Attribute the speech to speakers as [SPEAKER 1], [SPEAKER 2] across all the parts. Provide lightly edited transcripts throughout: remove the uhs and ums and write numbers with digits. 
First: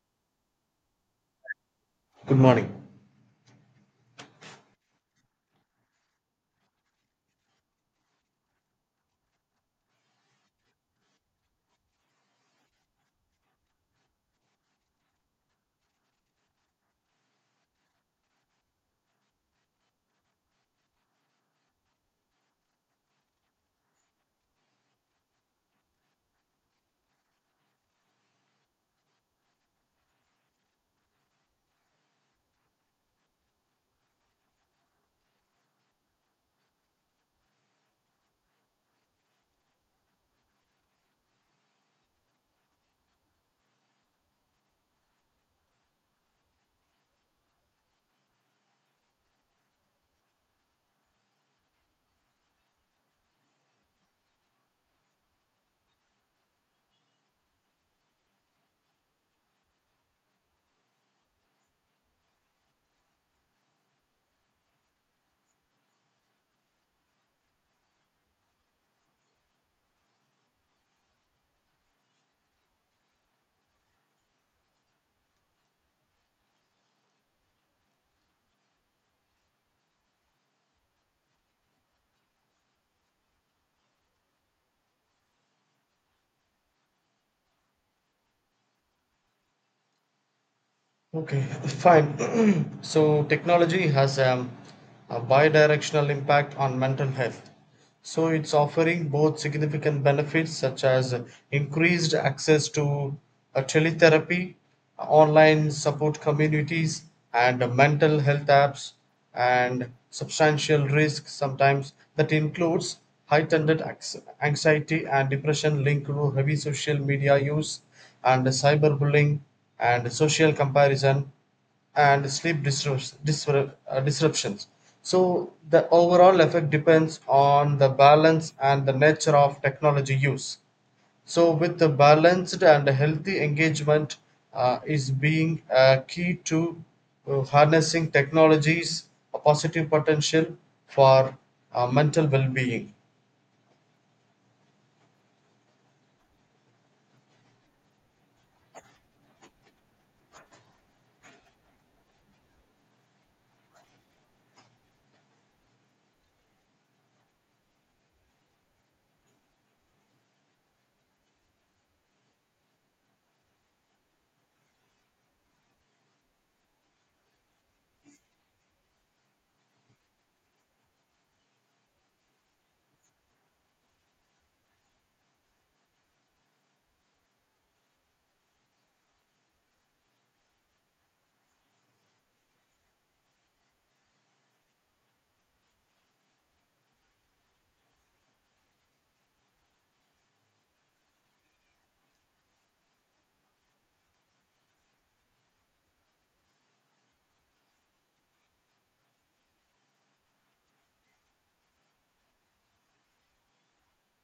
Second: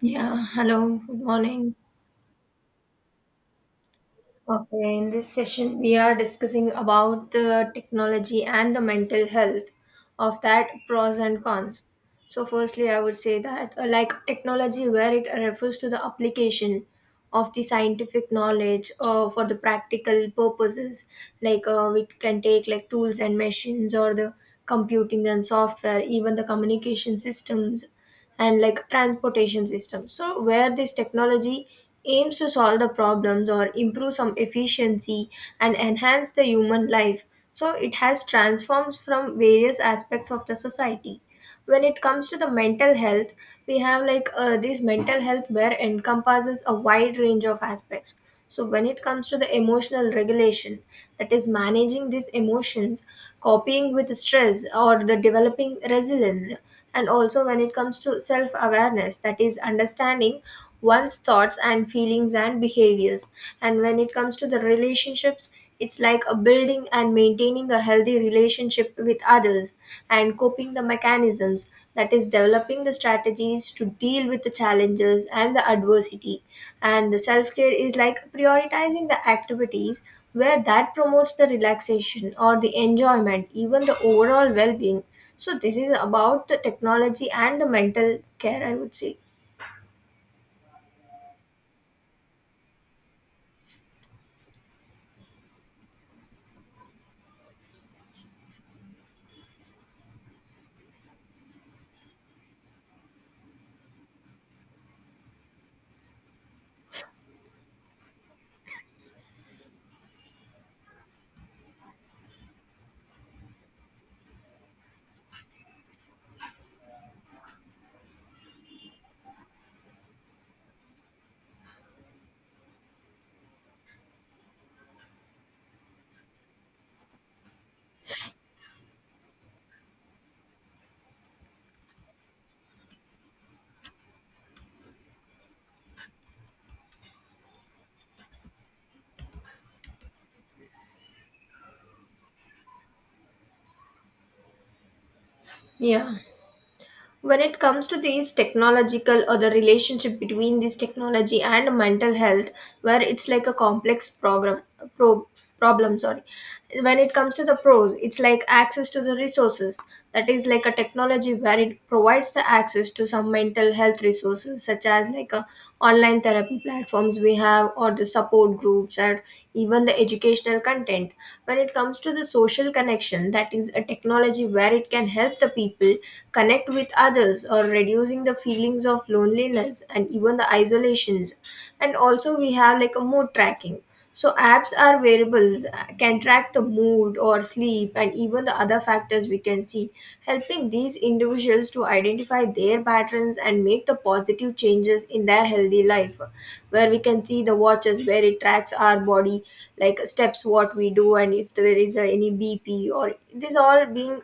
[SPEAKER 1] Yeah, hello, good morning.
[SPEAKER 2] Good morning.
[SPEAKER 1] Okay, in this session, we are discussing about the technology and the mental health of that pros and cons. So, firstly, I would say that, like technology, where it refers to the application of the scientific knowledge for the practical purposes, like it can take like tools and machines or the computing and software, even the communication systems and like transportation system. So, where this technology aims to solve the problems or improve some efficiency and enhance the human life, so it has transformed from various aspects of the society. When it comes to the mental health, we have like this mental health where encompasses a wide range of aspects. So, when it comes to the emotional regulation, that is managing these emotions, coping with stress, or the developing resilience, and also when it comes to self awareness, that is understanding one's thoughts and feelings and behaviors, and when it comes to the relationships, it's like a building and maintaining a healthy relationship with others and coping the mechanisms that is developing the strategies to deal with the challenges and the adversity. And the self-care is like prioritizing the activities where that promotes the relaxation or the enjoyment, even the overall well-being. So this is about the technology and the mental care, I would say.
[SPEAKER 2] Okay. Fine. So technology has a bidirectional impact on mental health. So it's offering both significant benefits such as increased access to teletherapy, online support communities, and mental health apps, and substantial risk sometimes that includes heightened anxiety and depression linked to heavy social media use and cyberbullying and social comparison and sleep disruptions. So the overall effect depends on the balance and the nature of technology use. So with the balanced and healthy engagement, is being a key to harnessing technologies a positive potential for mental well-being.
[SPEAKER 1] Yeah. When it comes to these technological or the relationship between this technology and mental health, where it's like a complex program, pro, problem, sorry. When it comes to the pros, it's like access to the resources, that is like a technology where it provides the access to some mental health resources such as like a online therapy platforms we have or the support groups and even the educational content. When it comes to the social connection, that is a technology where it can help the people connect with others or reducing the feelings of loneliness and even the isolations. And also we have like a mood tracking. So apps are variables, can track the mood or sleep and even the other factors we can see, helping these individuals to identify their patterns and make the positive changes in their healthy life, where we can see the watches where it tracks our body, like steps what we do, and if there is any bp or this all being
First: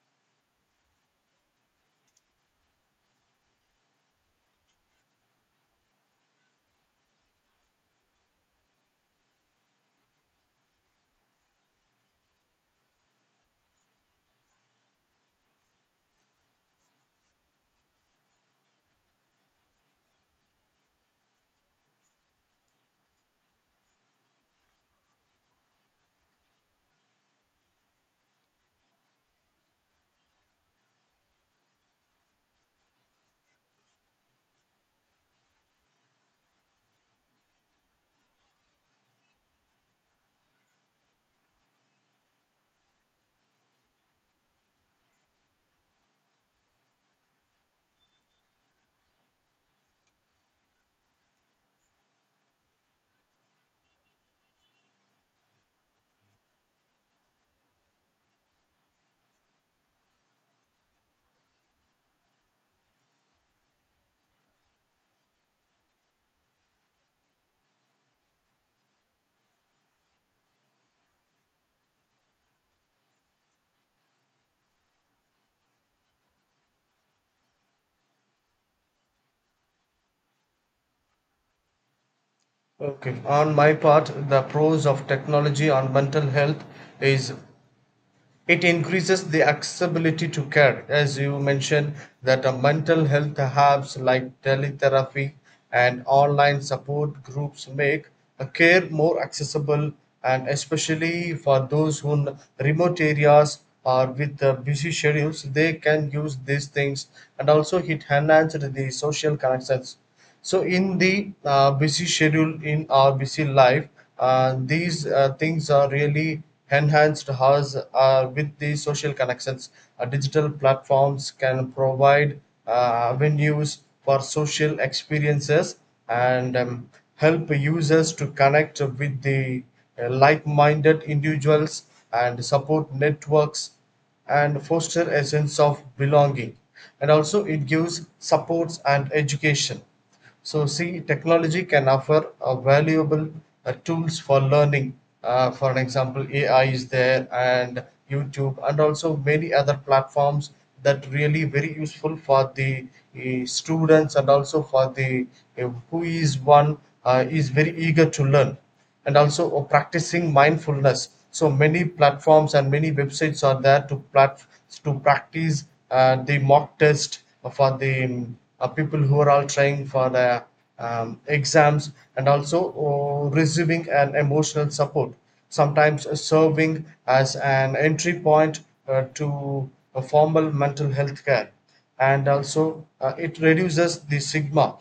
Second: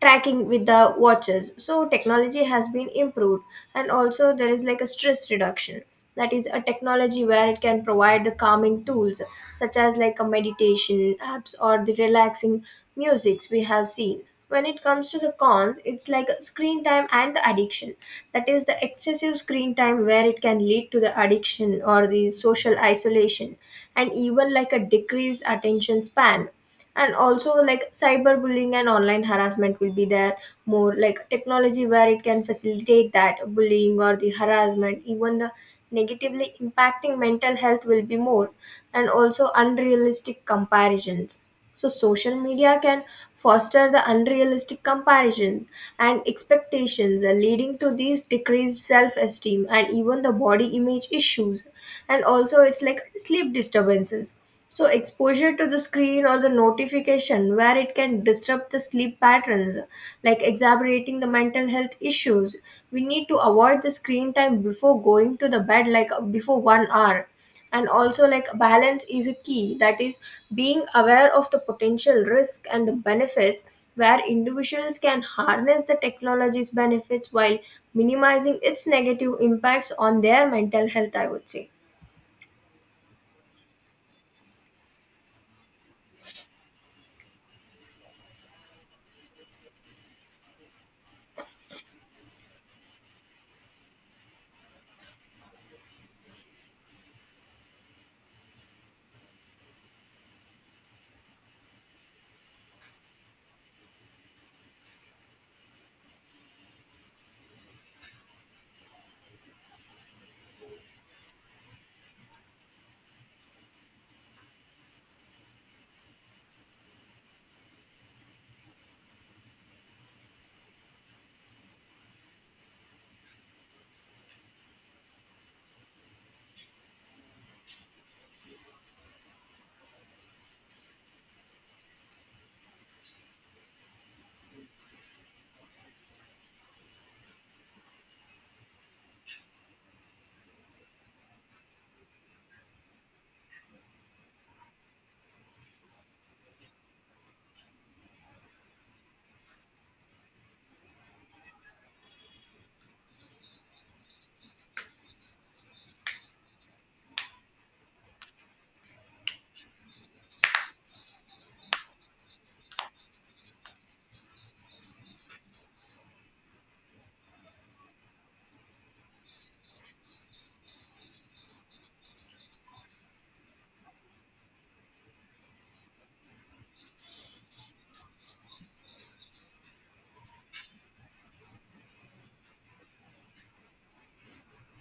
[SPEAKER 1] tracking with the watches, so technology has been improved. And also there is like a stress reduction, that is a technology where it can provide the calming tools such as like a meditation apps or the relaxing musics we have seen. When it comes to the cons, it's like screen time and the addiction, that is the excessive screen time where it can lead to the addiction or the social isolation and even like a decreased attention span. And also like cyberbullying and online harassment will be there more, like technology where it can facilitate that bullying or the harassment, even the negatively impacting mental health will be more. And also unrealistic comparisons, so social media can foster the unrealistic comparisons and expectations, leading to these decreased self-esteem and even the body image issues. And also it's like sleep disturbances, so exposure to the screen or the notification where it can disrupt the sleep patterns, like exacerbating the mental health issues. We need to avoid the screen time before going to the bed, like before 1 hour. And also, like balance is a key, that is being aware of the potential risk and the benefits where individuals can harness the technology's benefits while minimizing its negative impacts on their mental health, I would say.
[SPEAKER 2] Okay, on my part, the pros of technology on mental health is it increases the accessibility to care. As you mentioned, that a mental health apps like teletherapy and online support groups make a care more accessible, and especially for those who in remote areas or with busy schedules, they can use these things. And also it enhanced the social connections. So in the busy schedule, in our busy life, these things are really enhanced us with the social connections. Digital platforms can provide avenues for social experiences, and help users to connect with the like-minded individuals and support networks and foster a sense of belonging. And also it gives supports and education. So see, technology can offer a valuable tools for learning. For an example, AI is there, and YouTube, and also many other platforms that really very useful for the students, and also for the who is one is very eager to learn. And also practicing mindfulness, so many platforms and many websites are there to to practice the mock test for the people who are all trying for the exams. And also receiving an emotional support sometimes, serving as an entry point to a formal mental health care. And also it reduces the stigma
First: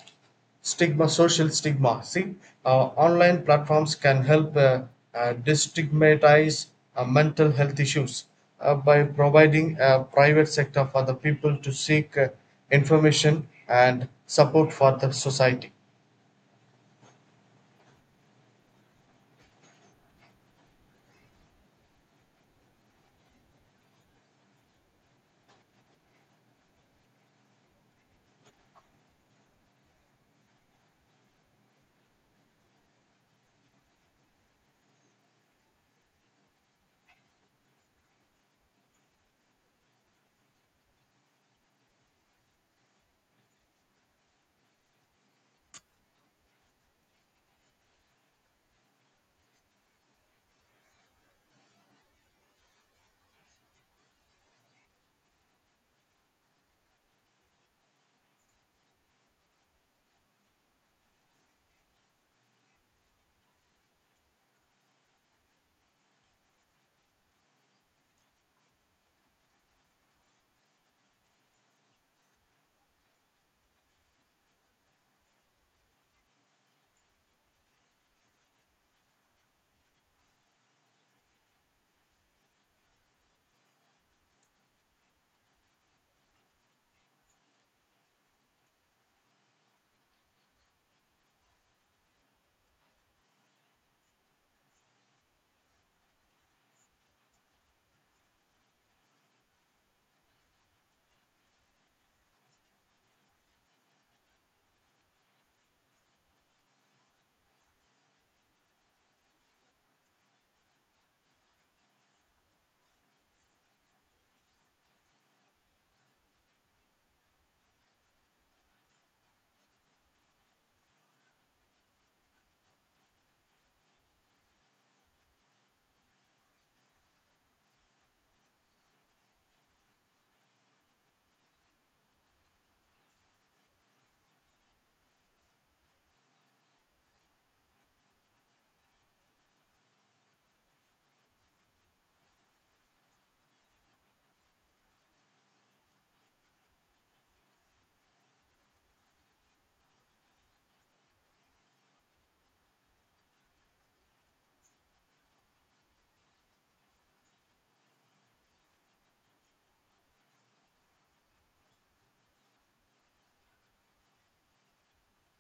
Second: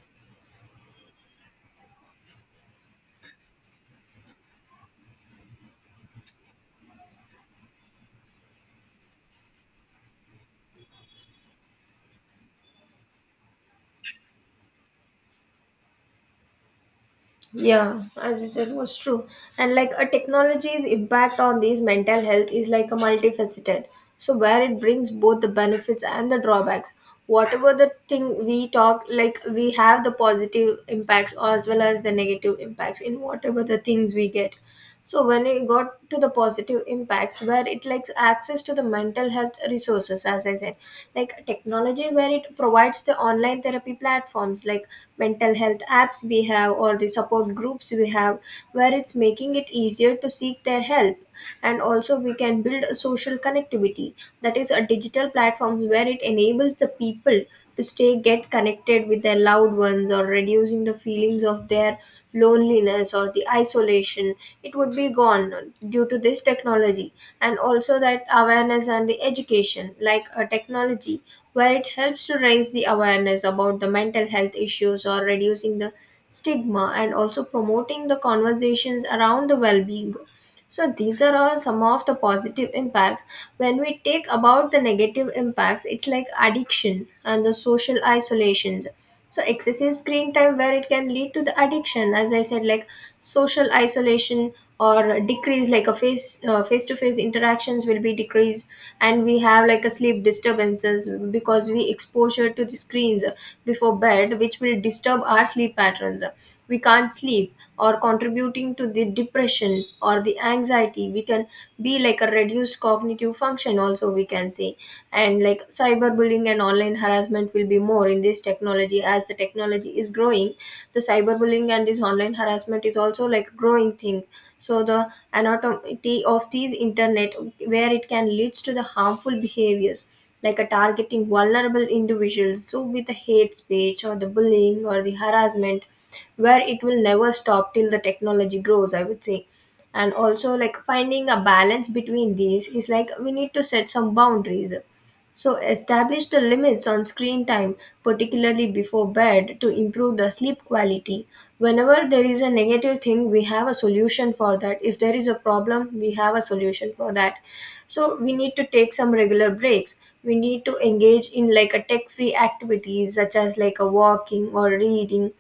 [SPEAKER 2] stigma social stigma. See, online platforms can help destigmatize mental health issues by providing a private sector for the people to seek information and support for the society.
[SPEAKER 1] Yeah, as you said, was true. And like a technology's impact on these mental health is like a multifaceted. So where it brings both the benefits and the drawbacks. Whatever the thing we talk, like we have the positive impacts as well as the negative impacts in whatever the things we get. So when it got to the positive impacts, where it likes access to the mental health resources, as I said, like technology where it provides the online therapy platforms like mental health apps we have or the support groups we have, where it's making it easier to seek their help. And also we can build a social connectivity, that is a digital platform where it enables the people to stay get connected with their loved ones or reducing the feelings of their loneliness or the isolation, it would be gone due to this technology. And also that awareness and the education, like a technology where it helps to raise the awareness about the mental health issues or reducing the stigma and also promoting the conversations around the well-being. So these are all some of the positive impacts. When we take about the negative impacts, it's like addiction and the social isolations. So excessive screen time where it can lead to the addiction, as I said, like social isolation or decrease, like a face-to-face interactions will be decreased. And we have like a sleep disturbances because we exposure to the screens before bed, which will disturb our sleep patterns, we can't sleep, or contributing to the depression or the anxiety, we can be like a reduced cognitive function also, we can say. And like cyberbullying and online harassment will be more in this technology. As the technology is growing, the cyberbullying and this online harassment is also like growing thing. So the anatomy of these internet, where it can lead to the harmful behaviors, like a targeting vulnerable individuals, so with the hate speech or the bullying or the harassment, where it will never stop till the technology grows, I would say. And also, like finding a balance between these is like we need to set some boundaries, so establish the limits on screen time, particularly before bed, to improve the sleep quality. Whenever there is a negative thing we have a solution for that, if there is a problem we have a solution for that. So we need to take some regular breaks, we need to engage in like a tech free activities such as like a walking or reading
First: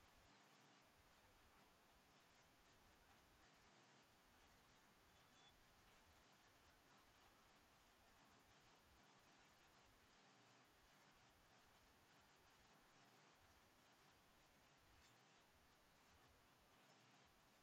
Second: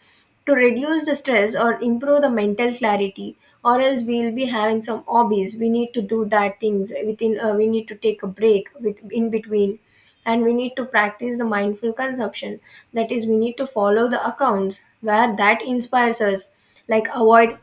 [SPEAKER 1] to reduce the stress or improve the mental clarity. Or else we'll be having some hobbies, we need to do that things within, we need to take a break with in between. And we need to practice the mindful consumption, that is we need to follow the accounts where that inspires us, like avoid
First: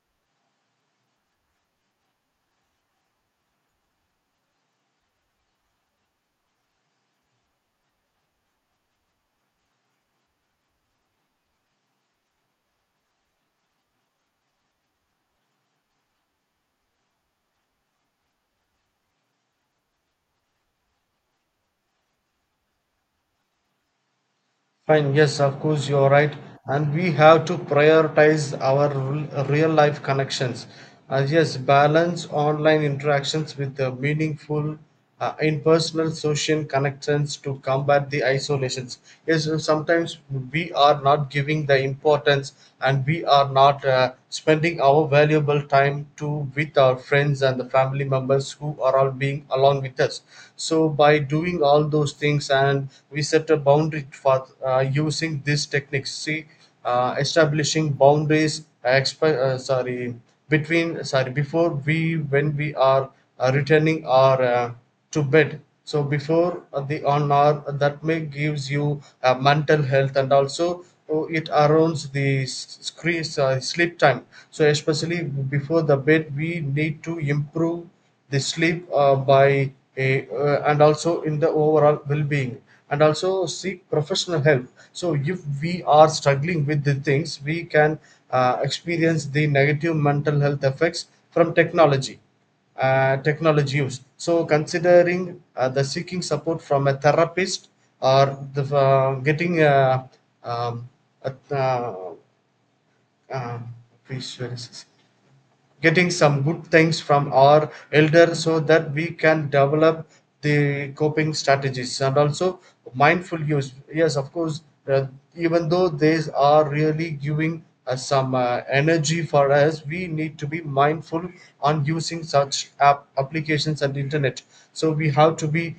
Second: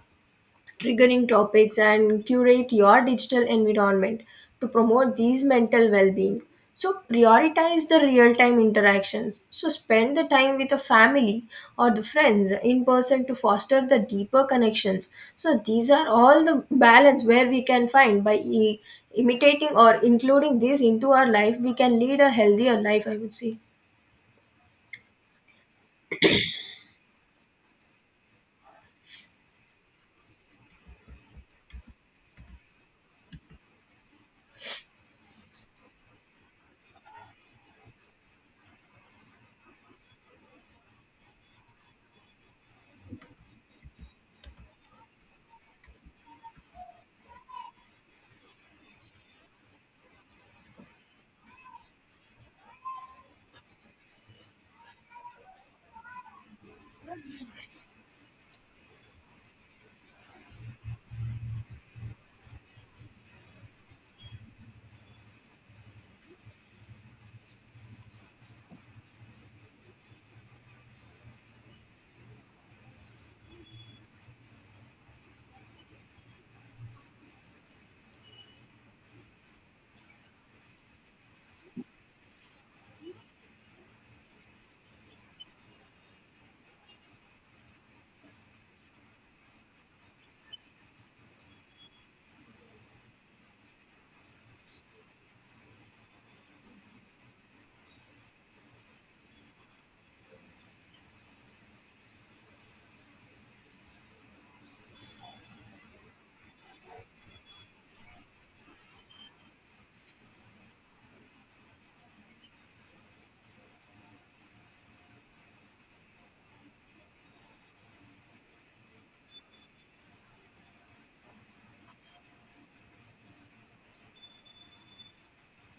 [SPEAKER 1] triggering topics, and curate your digital environment to promote these mental well being. So, prioritize the real time interactions. So, spend the time with the family or the friends in person to foster the deeper connections. So, these are all the balance where we can find by imitating or including this into our life, we can lead a healthier life, I would say.
[SPEAKER 2] Fine, yes, of course, you're right. And we have to prioritize our real life connections. Yes, balance online interactions with the meaningful impersonal social connections to combat the isolations. Yes, sometimes we are not giving the importance, and we are not spending our valuable time to with our friends and the family members who are all being along with us. So by doing all those things, and we set a boundary for using these techniques. See, establishing boundaries, sorry, between sorry before we, when we are returning our to bed, so before the on hour, that may gives you mental health, and also oh, it arounds the screen sleep time. So especially before the bed, we need to improve the sleep by and also in the overall well-being. And also seek professional help. So if we are struggling with the things, we can experience the negative mental health effects from technology use. So considering the seeking support from a therapist or the getting um, a uh, please, where is this? Getting some good things from our elder, so that we can develop the coping strategies. And also mindful use, yes of course. uh, Even though these are really giving us some energy for us, we need to be mindful on using such applications and internet. So we have to be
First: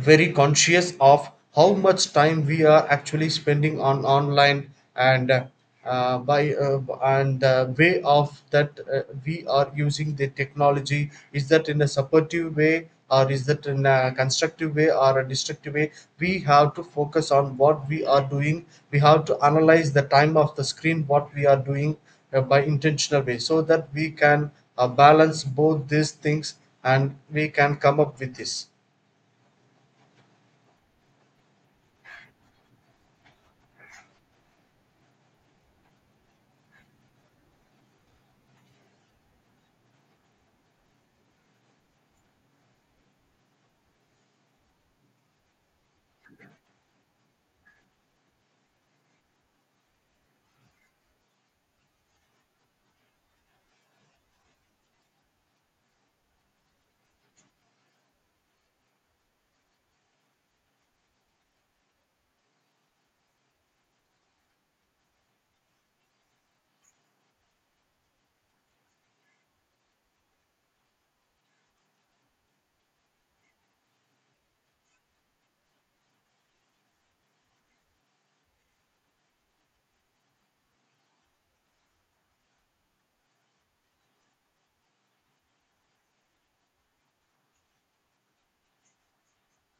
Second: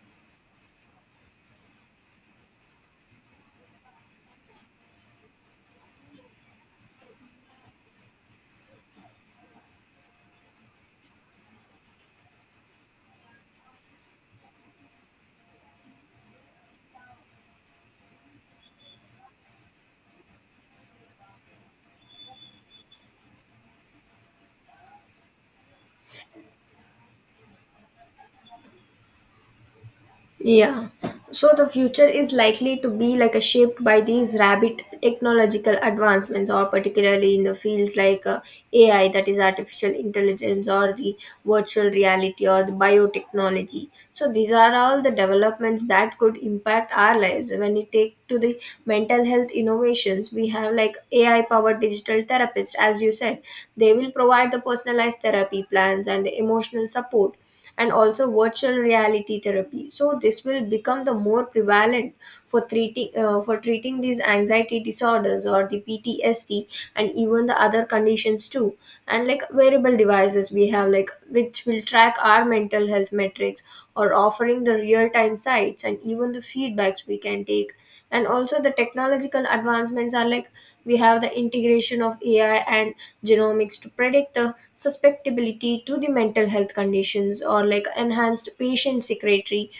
[SPEAKER 2] very conscious of how much time we are actually spending on online. And by and Way of that, we are using the technology. Is that in a supportive way, or is that in a constructive way or a destructive way? We have to focus on what we are doing. We have to analyze the time of the screen what we are doing, by intentional way, so that we can balance both these things, and we can come up with this.
[SPEAKER 1] Yeah. So the future is likely to be like a shaped by these rapid technological advancements, or particularly in the fields like AI, that is artificial intelligence, or the virtual reality, or the biotechnology. So these are all the developments that could impact our lives. When we take to the mental health innovations, we have like AI powered digital therapists, as you said, they will provide the personalized therapy plans and the emotional support. And also virtual reality therapy, so this will become the more prevalent for treating, for treating these anxiety disorders or the PTSD and even the other conditions too. And like wearable devices we have like, which will track our mental health metrics or offering the real time sites and even the feedbacks we can take. And also the technological advancements are like we have the integration of AI and genomics to predict the susceptibility to the mental health conditions, or like enhanced patient secretary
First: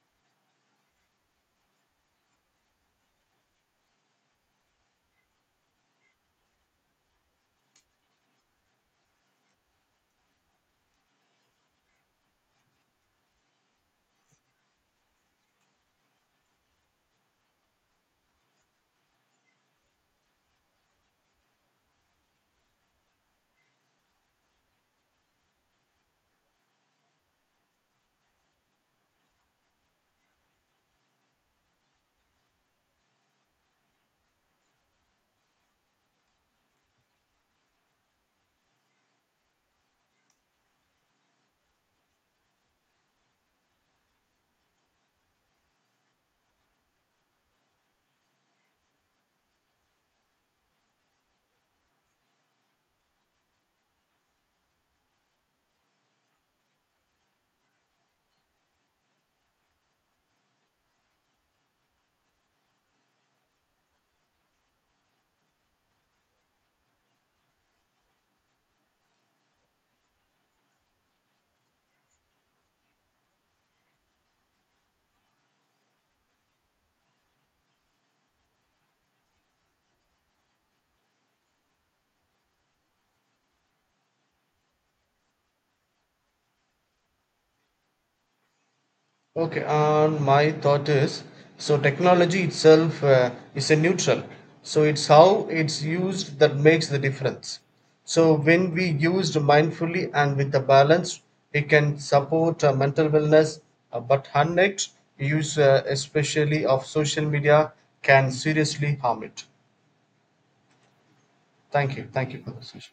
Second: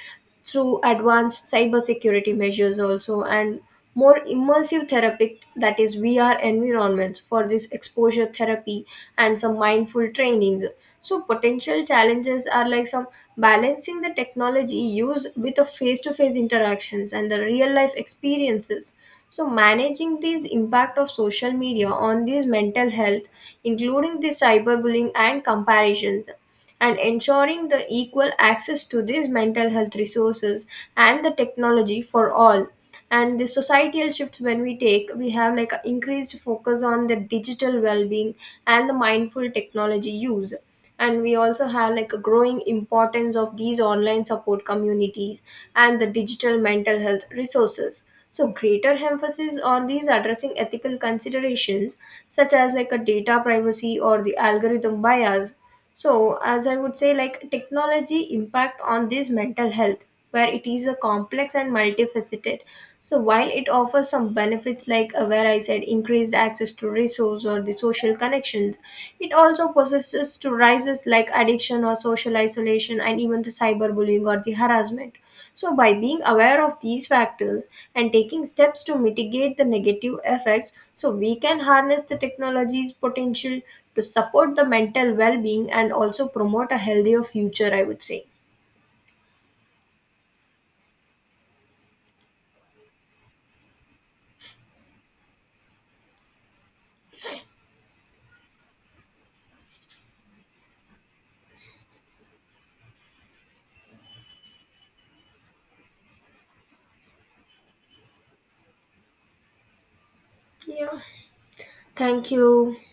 [SPEAKER 1] through advanced cybersecurity measures also, and more immersive therapy, that is VR environments for this exposure therapy and some mindful trainings. So potential challenges are like some balancing the technology use with the face-to-face interactions and the real-life experiences. So managing these impact of social media on these mental health, including the cyberbullying and comparisons, and ensuring the equal access to these mental health resources and the technology for all. And the societal shifts, when we take, we have like an increased focus on the digital well-being and the mindful technology use. And we also have like a growing importance of these online support communities and the digital mental health resources. So greater emphasis on these addressing ethical considerations such as like a data privacy or the algorithm bias. So, as I would say, like technology impact on this mental health, where it is a complex and multifaceted. So, while it offers some benefits, like where I said, increased access to resource or the social connections, it also possesses to rises like addiction or social isolation and even the cyberbullying or the harassment. So, by being aware of these factors and taking steps to mitigate the negative effects, so we can harness the technology's potential to support the mental well being and also promote a healthier future, I would say.
[SPEAKER 2] Okay, and my thought is, so technology itself is a neutral. So it's how it's used that makes the difference. So when we used mindfully and with a balance, it can support mental wellness. But unchecked use, especially of social media, can seriously harm it.
[SPEAKER 1] Yeah.
[SPEAKER 2] Thank you.
[SPEAKER 1] Thank
[SPEAKER 2] Thank you for the
[SPEAKER 1] you.
[SPEAKER 2] session.